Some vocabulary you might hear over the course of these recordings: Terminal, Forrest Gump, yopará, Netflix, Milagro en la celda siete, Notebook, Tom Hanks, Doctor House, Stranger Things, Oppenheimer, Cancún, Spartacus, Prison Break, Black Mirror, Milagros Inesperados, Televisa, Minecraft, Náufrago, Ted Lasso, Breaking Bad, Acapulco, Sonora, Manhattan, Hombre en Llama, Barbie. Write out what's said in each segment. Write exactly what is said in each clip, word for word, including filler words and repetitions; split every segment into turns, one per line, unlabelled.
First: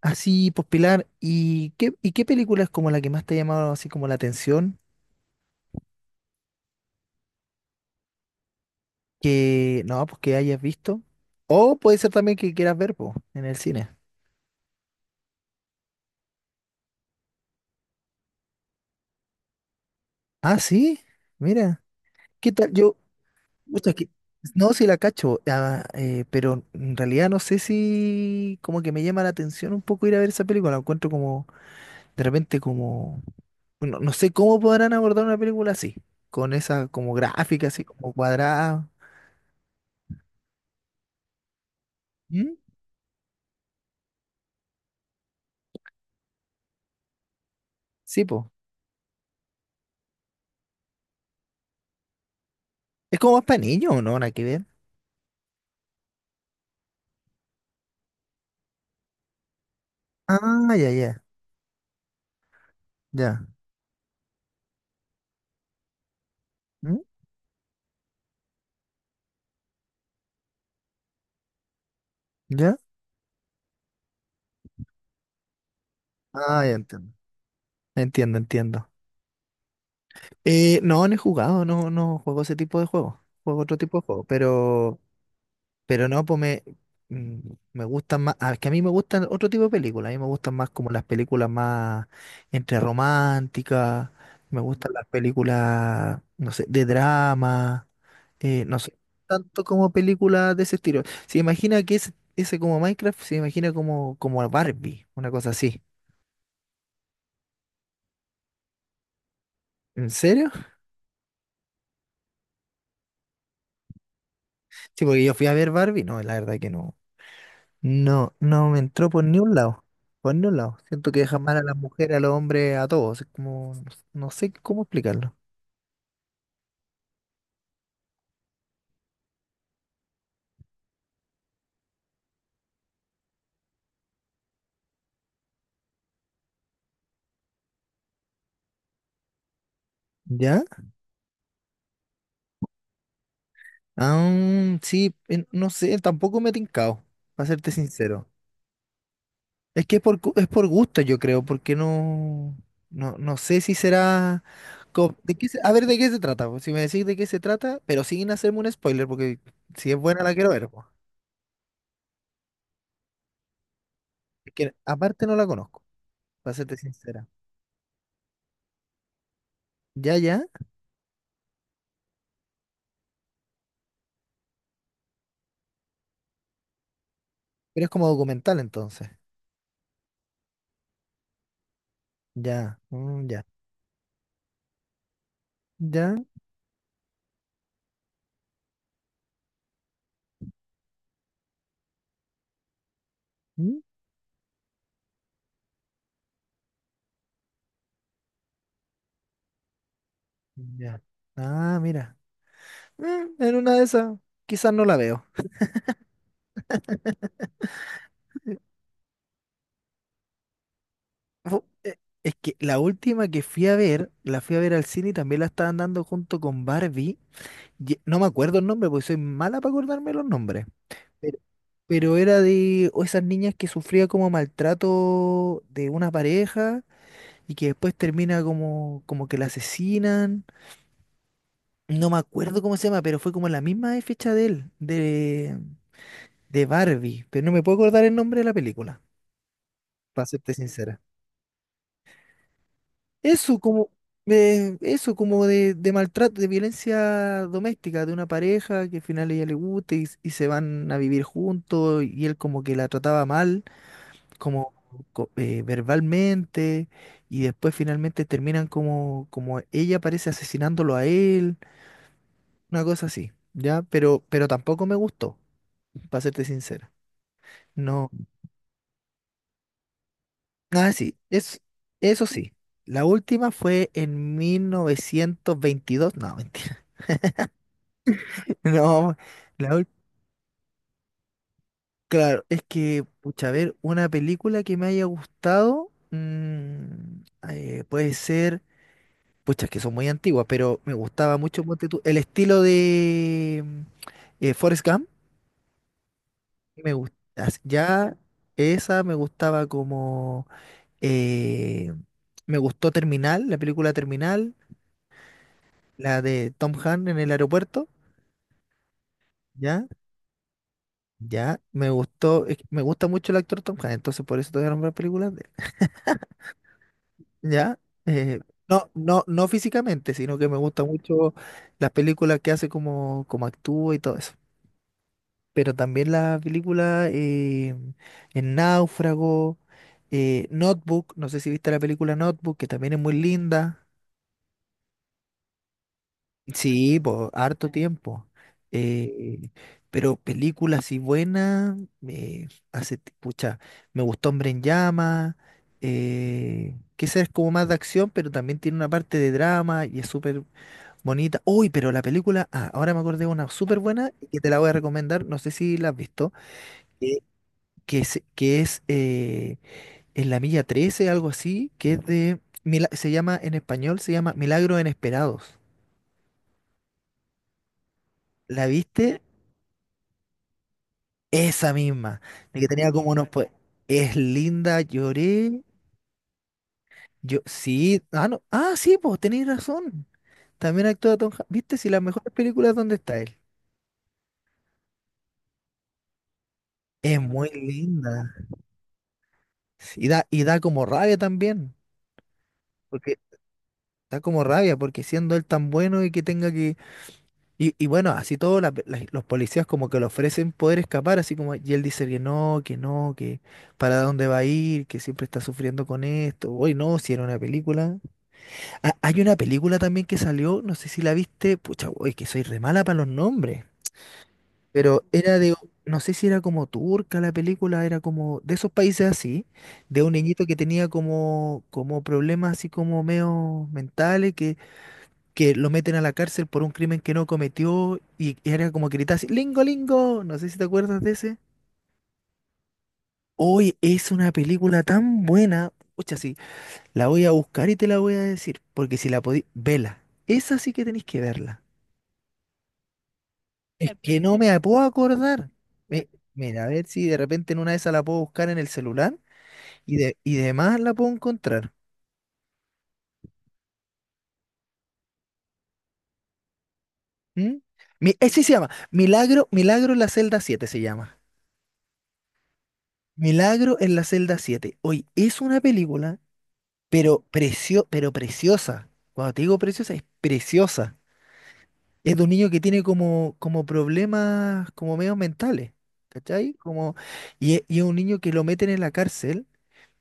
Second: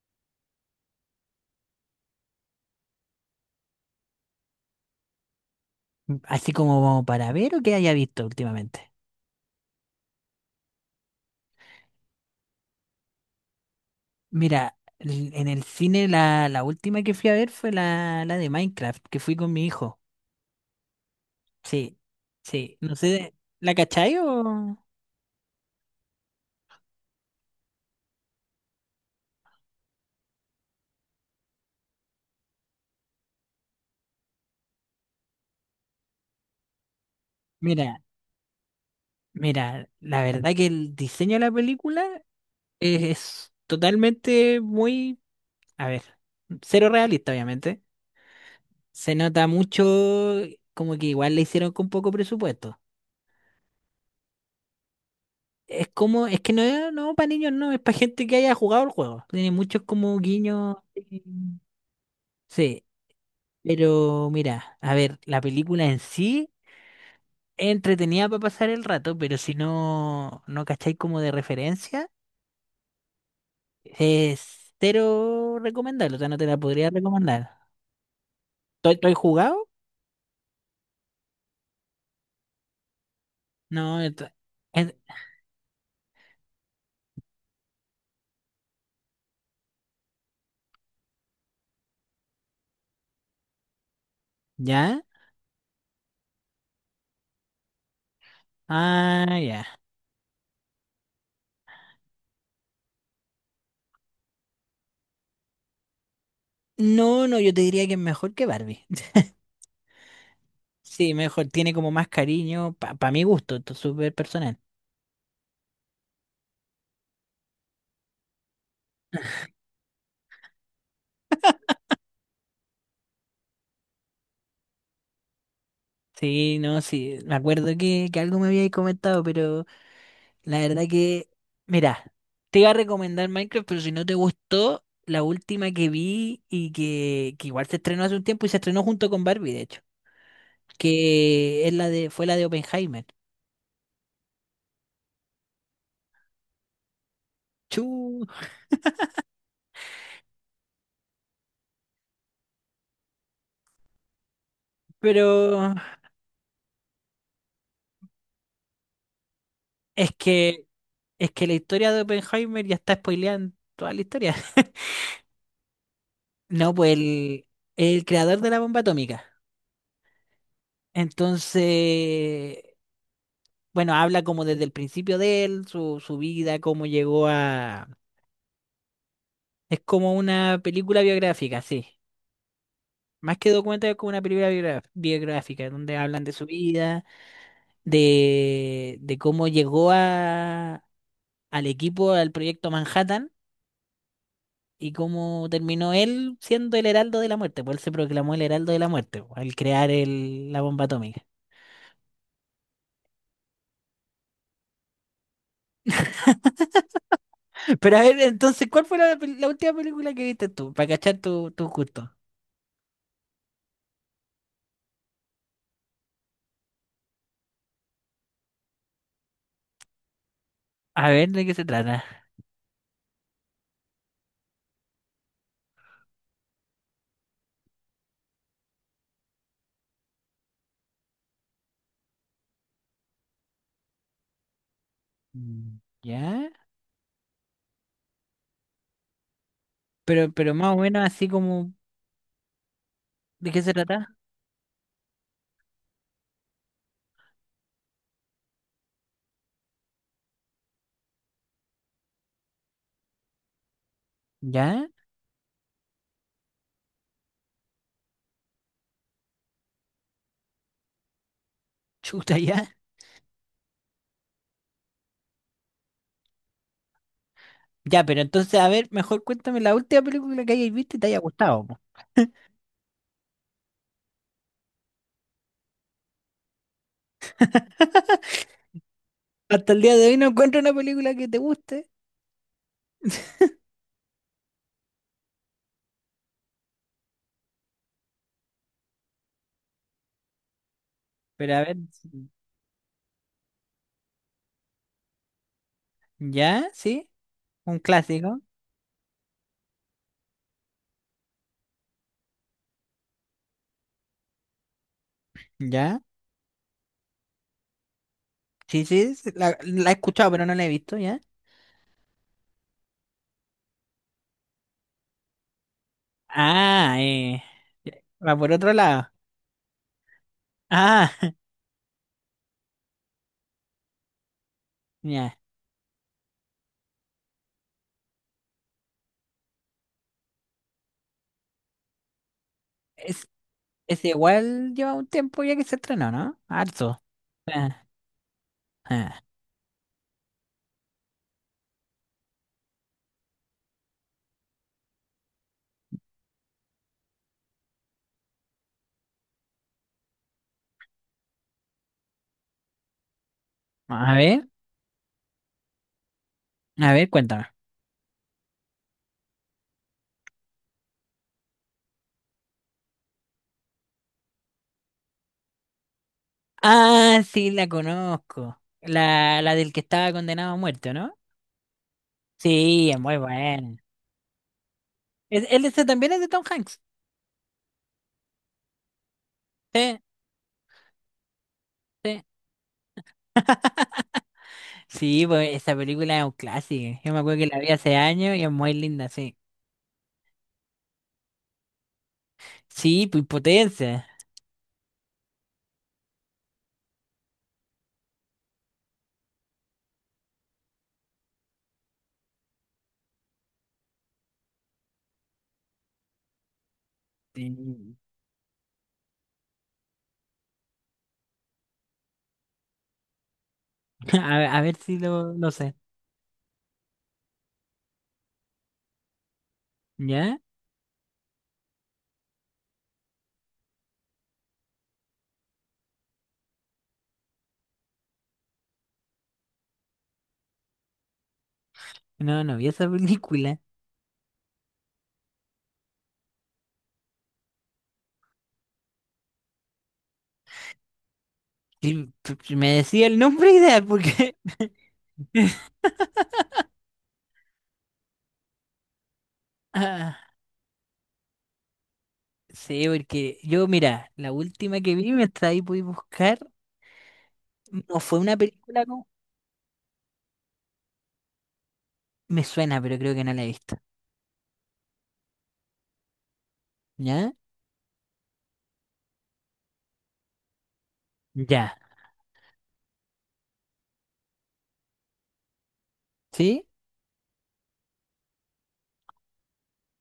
Así, pues Pilar, ¿y qué, y qué película es como la que más te ha llamado así como la atención?
Así como para ver o que haya visto últimamente.
Que no, pues que hayas visto. O puede ser también que quieras ver, pues, en el cine.
Mira, l- en el cine la, la última que fui a ver fue la, la de Minecraft, que fui con mi hijo.
Ah, sí, mira,
Sí,
¿qué tal?
sí.
Yo,
No sé, ¿la
puta, que-
cachai
no,
o...?
si la cacho, ah, eh, pero en realidad no sé si como que me llama la atención un poco ir a ver esa película. La encuentro como, de repente como, no, no sé cómo podrán abordar una película así, con esa como gráfica, así
Mira,
como cuadrada.
mira, la verdad que el diseño de la película
¿Mm?
es, totalmente muy, a ver, cero realista, obviamente.
Sí, pues.
Se nota mucho como que igual le hicieron con poco presupuesto.
Es como más para niños, ¿no? Nada que ver.
Es como, es que no es, no, para niños no, es para gente que haya jugado el juego. Tiene muchos como
Ah,
guiños.
ya, ya,
eh, Sí,
ya.
pero mira, a ver, la película en sí
¿Mm?
es entretenida para pasar el rato, pero si no, no cacháis como de referencia,
¿Ya?
es cero recomendable, o sea, no te la
Ah, ya
podría
entiendo.
recomendar.
Entiendo, entiendo.
¿Estoy, estoy jugado?
Eh, no, no he jugado, no, no juego ese tipo de juegos. Juego otro tipo
No,
de juegos,
esto- es-
pero, pero no, pues me, mm, me gustan más. ah, Es que a mí me gustan otro tipo de películas. A mí me gustan más como las películas más entre románticas. Me gustan
¿ya?
las películas, no sé, de drama. Eh, no sé,
Ah,
tanto
ya.
como películas de ese estilo. Se imagina que ese, ese como Minecraft, se imagina como, como Barbie, una cosa así.
No, no, yo te diría que es mejor que Barbie.
¿En serio?
Sí, mejor, tiene como más cariño, para mi gusto, esto es súper personal.
Sí, porque yo fui a ver Barbie. No, la verdad que no. No, no me entró por ni un lado. Por ni un lado. Siento que deja mal a las mujeres, a los hombres, a todos. Es como, no sé cómo explicarlo.
Sí, no, sí, me acuerdo que, que algo me habíais comentado, pero la verdad que, mira, te iba a recomendar Minecraft, pero si no te gustó, la última que vi y que, que igual se estrenó hace un tiempo y se estrenó junto con Barbie, de hecho,
¿Ya?
que es la de, fue la de Oppenheimer.
Ah, sí, en- no sé, tampoco me he tincado, para serte
Chu,
sincero. Es que es por, gu- es por gusto, yo creo, porque no, no, no sé si será. Co- ¿De qué se- a
pero
ver, ¿de qué se trata? Pues, si me decís de qué se trata, pero sin hacerme un spoiler, porque si es
es
buena la quiero
que,
ver, pues.
es que la historia de Oppenheimer ya está spoileando toda la historia.
Es que aparte no la conozco, para
No,
serte
pues
sincera.
el, el creador de la bomba atómica.
Ya, ya.
Entonces, bueno, habla como desde el principio de él, su, su vida, cómo llegó
Pero
a...
es como documental entonces.
Es como una película biográfica, sí.
Ya, mm,
Más
ya,
que documental, es como una película biogra- biográfica, donde
ya,
hablan de su vida, de, de cómo llegó a, al equipo, al proyecto Manhattan,
mm,
y cómo terminó él siendo el heraldo de la muerte. Pues él se proclamó el heraldo de la muerte, po, al crear el, la bomba
ya.
atómica.
Ah, mira. Mm, en una de esas, quizás no la veo.
Pero a ver, entonces, ¿cuál fue la, pel- la última película que viste tú? Para cachar tu,
Fu-
tu
eh,
gusto.
Es que la última que fui a ver, la fui a ver al cine y también la estaban dando junto con Barbie. Y- eh, no me acuerdo el nombre porque soy mala para acordarme los nombres.
A ver,
Pero,
¿de qué se trata?
pero era de o esas niñas que sufría como maltrato de una pareja y que después termina como, como que la asesinan. No me acuerdo cómo se llama, pero fue como la misma fecha de él, de,
Mm, ¿ya?
de Barbie. Pero no me puedo acordar el nombre de la película, para
Pero,
serte
pero más o
sincera.
menos así como, ¿de
Eso
qué se
como,
trata?
eh, eso como de, de maltrato, de violencia doméstica, de una pareja que al final a ella le gusta y, y se van a vivir juntos y él como que la trataba mal, como
¿Ya?
co- eh, verbalmente, y después finalmente terminan como, como ella parece asesinándolo a él,
Chuta, ya.
una cosa así, ¿ya? Pero, pero tampoco me gustó. Para serte sincero.
Ya,
No.
pero entonces, a ver, mejor cuéntame la última película que hayas
Ah,
visto y te
sí,
haya
es,
gustado, po.
eso sí. La última fue en mil novecientos veintidós. No, mentira. No, la
Hasta el
ul-
día de hoy no encuentro una película que te guste.
claro, es que, pucha, a ver, una película que me haya gustado, mm, eh, puede ser, pucha, es que son muy antiguas, pero me gustaba
Pero a
mucho,
ver,
ponte tú, el estilo de mm, eh, Forrest Gump.
¿ya?
Me
¿Sí?
gusta,
Un
ya
clásico.
esa me gustaba como, eh, me gustó Terminal, la película Terminal,
¿Ya?
la de Tom Hanks en el aeropuerto.
Sí, sí, sí, la,
Ya,
la he escuchado, pero no la he visto, ¿ya?
ya, me gustó, es que me gusta mucho el actor Tom Hanks, entonces por eso te voy a nombrar películas de
Ah,
él,
eh,
ya,
ya, va
eh,
por otro
no,
lado.
no, no físicamente, sino que me gusta
Ah,
mucho las películas que hace como, como actúa y todo eso,
ya.
pero también las películas eh, en Náufrago, eh, Notebook. No sé si viste la película Notebook, que también es muy
Es,
linda.
es igual lleva un tiempo ya que se estrenó, ¿no?
Sí,
Harto.
pues, harto
Ah,
tiempo.
ah.
Eh, pero películas y buenas, eh, hace, ti- pucha, me gustó Hombre en Llama, eh, que esa es como más de acción, pero también tiene una parte de drama y es súper bonita. Uy, pero la película, ah, ahora me acordé de una súper buena
A
y que
ver,
te la voy a recomendar, no sé si la has visto,
a ver,
que,
cuéntame.
que se- que es, eh, en la milla trece, algo así, que es de, mila- se llama en español, se llama Milagros Inesperados.
Ah, sí, la conozco.
¿La viste?
La, la del que estaba condenado a muerte, ¿no?
Esa misma, de que tenía
Sí, es
como
muy
unos pues
buena.
es linda,
¿Es,
lloré.
él ese también es de Tom Hanks?
Yo sí, ah no, ah sí, pues tenéis
Sí,
razón. También actúa Tom Hanks. ¿Viste si las
sí.
mejores películas dónde está él?
Sí, pues esa película es un clásico. Yo me
Es
acuerdo que
muy
la vi hace
linda.
años y es muy linda, sí.
Sí, Y da y da como rabia también,
Sí,
porque
pues potencia.
da como rabia porque siendo él tan bueno y que tenga que y, y bueno, así todos los policías como que le ofrecen poder escapar, así como y él dice que no, que no, que para dónde va a ir, que siempre está sufriendo con esto. Hoy no, si era una
Sí.
película. Ha- Hay una película también que salió, no sé si la viste, pucha, uy, que soy re mala para los nombres,
A ver, a ver si
pero
lo,
era
lo
de,
sé.
no sé si era como turca la película, era como de esos países así, de un
¿Ya?
niñito que tenía como, como problemas así como medio mentales, que, que lo meten a la cárcel por un crimen que no cometió y era como que gritaba así, Lingo, Lingo, no sé si te acuerdas de ese.
No, no vi esa película.
Hoy es una película tan buena, pucha, sí, la voy a buscar y te la voy a decir, porque si la podí, vela, esa sí que tenéis que verla.
Sí, p- p- me decía el nombre ideal
Es El- que
porque...
no me puedo acordar. Mi- Mira, a ver si de repente en una de esas la puedo buscar en el celular y de, y de más la puedo encontrar.
Sí, porque yo, mira, la última que vi, mientras ahí pude buscar,
¿Mm?
no
Mi,
fue una
ese se llama
película, no,
Milagro, Milagro en la celda siete se llama.
me suena, pero creo que no la he
Milagro
visto.
en la celda siete. Hoy es una película, pero,
¿Ya?
precio, pero preciosa. Cuando te digo preciosa, es preciosa.
Ya.
Es de un niño que tiene como, como problemas como medios mentales. ¿Cachai?
¿Sí?
Como, y es, y es un niño que lo meten en la cárcel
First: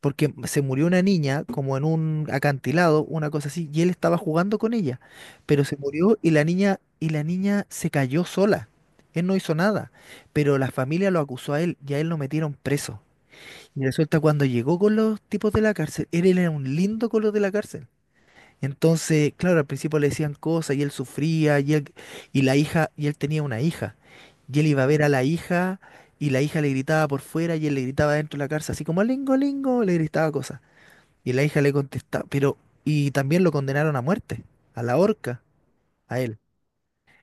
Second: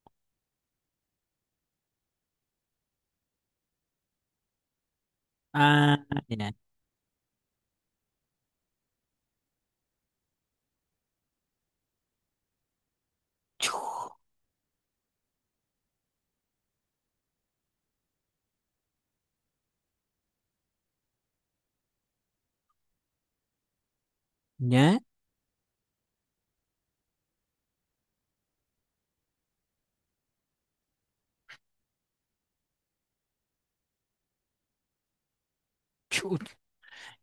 porque se murió una niña como en un acantilado, una cosa así, y él estaba jugando con ella, pero se
Ah,
murió y la
ya.
niña y la niña se cayó sola. Él no hizo nada, pero la familia lo acusó a él y a él lo metieron preso.
Chu,
Y resulta cuando llegó con los tipos de la cárcel, él era un lindo con los de la cárcel. Entonces, claro, al principio le decían cosas y él sufría y él- y la hija y él tenía una hija. Y él iba a
¿ya?
ver a la hija y la hija le gritaba por fuera y él le gritaba dentro de la cárcel, así como lingo, lingo, le gritaba cosas. Y la hija le contesta, pero, y también lo condenaron a muerte, a la horca, a
Chu,
él.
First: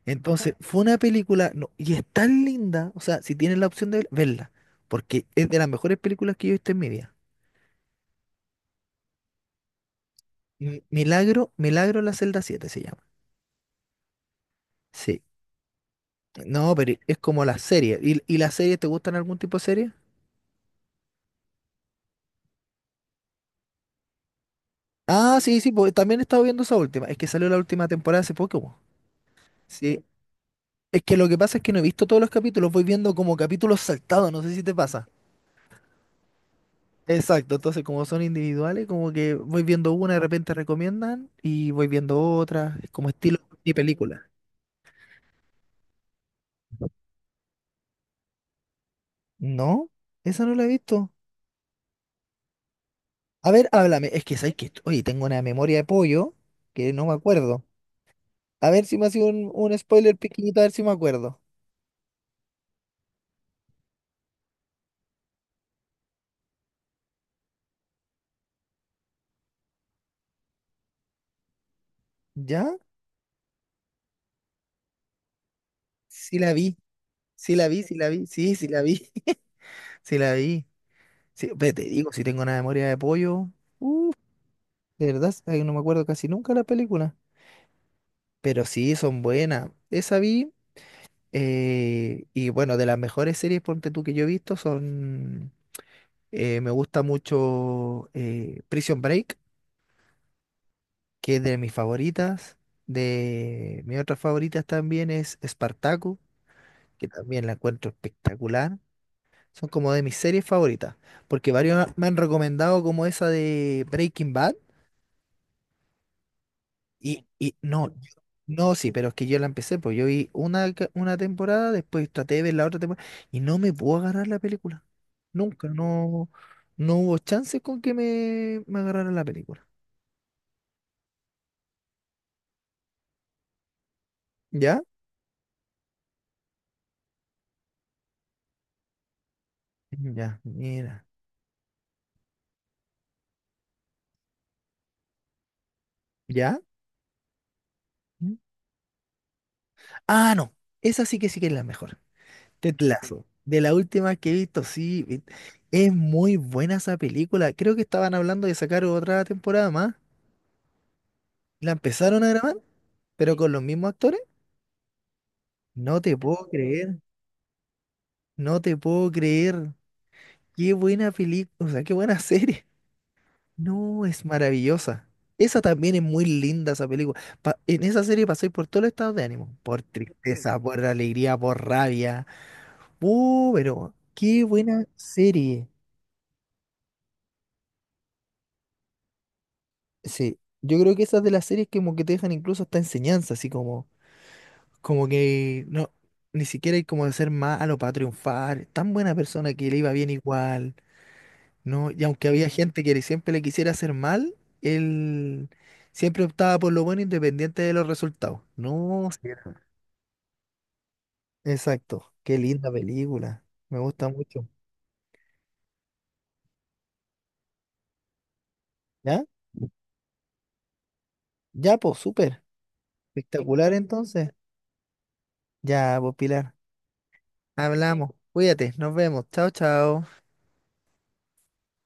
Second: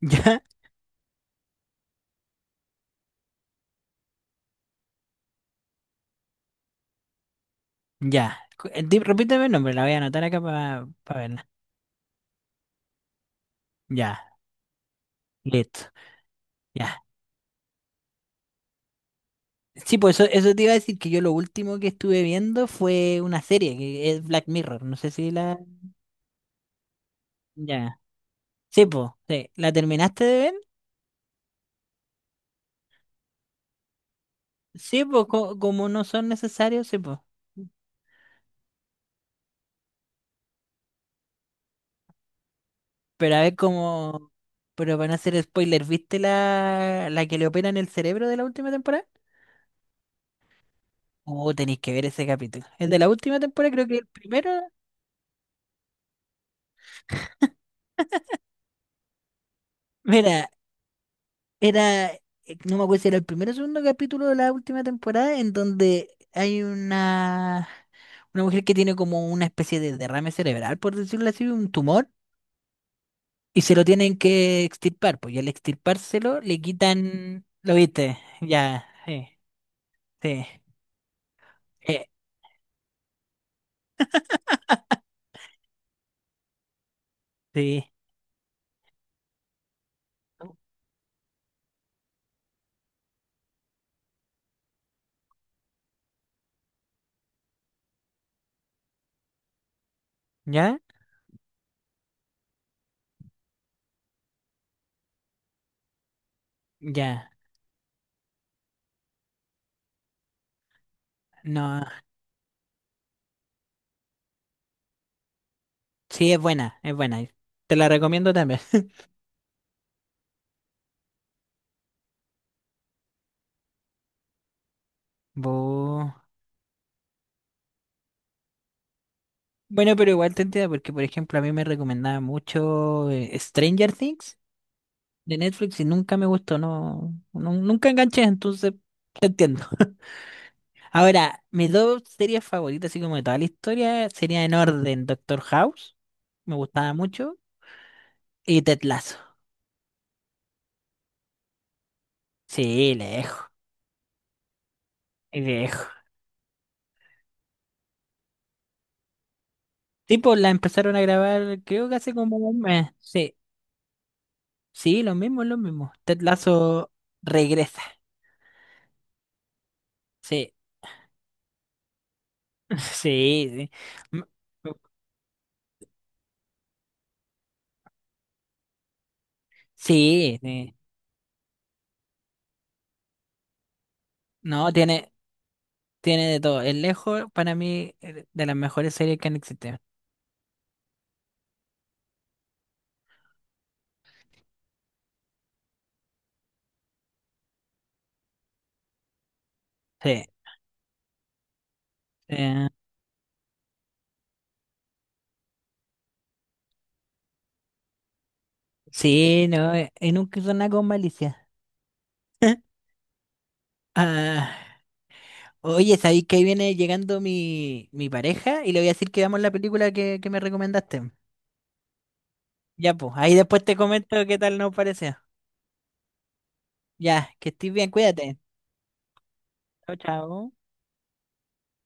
¿ya?
Entonces, fue una película, no, y es tan linda, o sea, si tienes la opción de verla, porque es de las mejores películas que yo he visto en mi vida.
Ya. Cu- eh, di- Repíteme el nombre, la voy a anotar acá
Mi-
para verla.
Milagro, Milagro en la celda siete se llama.
Ya,
Sí.
listo.
No, pero
Ya.
es como la serie. ¿Y, y las series, te gustan algún tipo de serie?
Sí, pues eso, eso te iba a decir que yo lo último que estuve viendo fue una serie, que es Black Mirror. No sé si
Ah,
la...
sí, sí, pues también he estado viendo esa última. Es que salió la última
Ya.
temporada hace poco, po.
Sí, pues, sí. ¿La
Sí.
terminaste de ver?
Es que lo que pasa es que no he visto todos los capítulos, voy viendo como capítulos saltados, no sé si te
Sí,
pasa.
pues co- como no son necesarios, sí, pues.
Exacto, entonces como son individuales, como que voy viendo una, de repente recomiendan y voy viendo otra, es como
Pero
estilo
a ver
y película.
cómo. Pero van a hacer spoiler. ¿Viste la, la que le operan el cerebro de la última temporada?
No, esa no la he visto.
Oh, tenéis que ver ese capítulo. El de la última
A ver,
temporada, creo que el
háblame, es que
primero.
sabes que, oye, tengo una memoria de pollo que no me acuerdo. A ver si me ha sido un, un spoiler
Mira,
pequeñito, a ver si me acuerdo.
era. eh, No me acuerdo si era el primero o segundo capítulo de la última temporada, en donde hay una, una mujer que tiene como una especie de derrame cerebral, por decirlo así, un tumor,
¿Ya?
y se lo tienen que extirpar. Pues y al
Sí
extirpárselo
la
le
vi,
quitan.
sí la
¿Lo
vi, sí la
viste?
vi, sí, sí la
Ya,
vi,
sí.
sí la
Sí,
vi. Sí, ve, te
eh,
digo, si tengo una memoria de pollo, de verdad, sabes no me acuerdo casi nunca la película.
sí.
Pero sí, son buenas. Esa vi. Eh, y bueno, de las mejores series, ponte tú, que yo he visto son, eh, me gusta mucho eh, Prison Break,
¿Ya?
que es de mis favoritas. De mis otras favoritas también es Spartacus, que
Ya.
también la encuentro espectacular. Son como de mis series favoritas, porque varios
No.
me han recomendado como esa de Breaking Bad.
Sí, es buena, es
Y,
buena.
y
Te la
no,
recomiendo también.
no, sí, pero es que yo la empecé, pues yo vi una, ca- una temporada, después traté de ver la otra temporada y no me puedo agarrar la película. Nunca,
Bu-
no, no hubo chances con que me, me agarrara la película.
Bueno, pero igual te entiendo porque, por ejemplo, a mí me recomendaba mucho eh, Stranger Things
¿Ya?
de Netflix y nunca me gustó, no, no- nunca enganché, entonces te entiendo.
Mm, ya, mira.
Ahora, mis dos series favoritas, así como de toda la historia, sería en orden Doctor House, me
¿Ya?
gustaba mucho,
¿Mm?
y Ted Lasso.
Ah, no, esa sí que sí que es la mejor. Ted
Sí,
Lasso,
lejos,
de la última que he visto, sí, vi-
lejos.
es muy buena esa película. Creo que estaban hablando de sacar otra temporada más.
Tipo, la empezaron a grabar,
La
creo que hace
empezaron a
como
grabar,
un mes.
pero
Sí,
con los mismos actores.
sí, lo mismo, lo mismo.
No te
Ted
puedo
Lasso
creer.
regresa.
No te puedo creer.
Sí,
Qué buena película, o sea, qué buena serie.
sí, sí.
No, es
M-
maravillosa. Esa también es muy linda, esa película. Pa- en esa serie pasé por todos los estados de ánimo. Por
Sí,
tristeza,
sí.
por alegría, por rabia. Uh, pero qué
No,
buena
tiene,
serie.
tiene de todo. Es lejos, para mí, eh, de las mejores series que han existido.
Sí, yo creo que esas de las series que como que te dejan incluso hasta enseñanza, así como, como que no, ni siquiera hay como de ser malo para triunfar. Tan buena persona que le iba bien
Sí,
igual. No, y aunque había
eh,
gente que le- siempre le quisiera hacer mal, él siempre optaba por lo bueno independiente de los resultados. No, sí,
sí,
era-
no, eh, y nunca hizo nada con malicia.
exacto. Qué linda película. Me gusta mucho.
Ah, oye, ¿sabéis que ahí viene llegando mi, mi pareja? Y le voy a decir que
¿Ya?
veamos la película que, que me recomendaste.
Ya, pues, súper.
Ya, pues, ahí después
Espectacular
te comento
entonces.
qué tal nos pareció.
Ya, pues, Pilar.
Ya, que estés bien,
Hablamos.
cuídate.
Cuídate. Nos vemos. Chao,
Chao,
chao.
chao.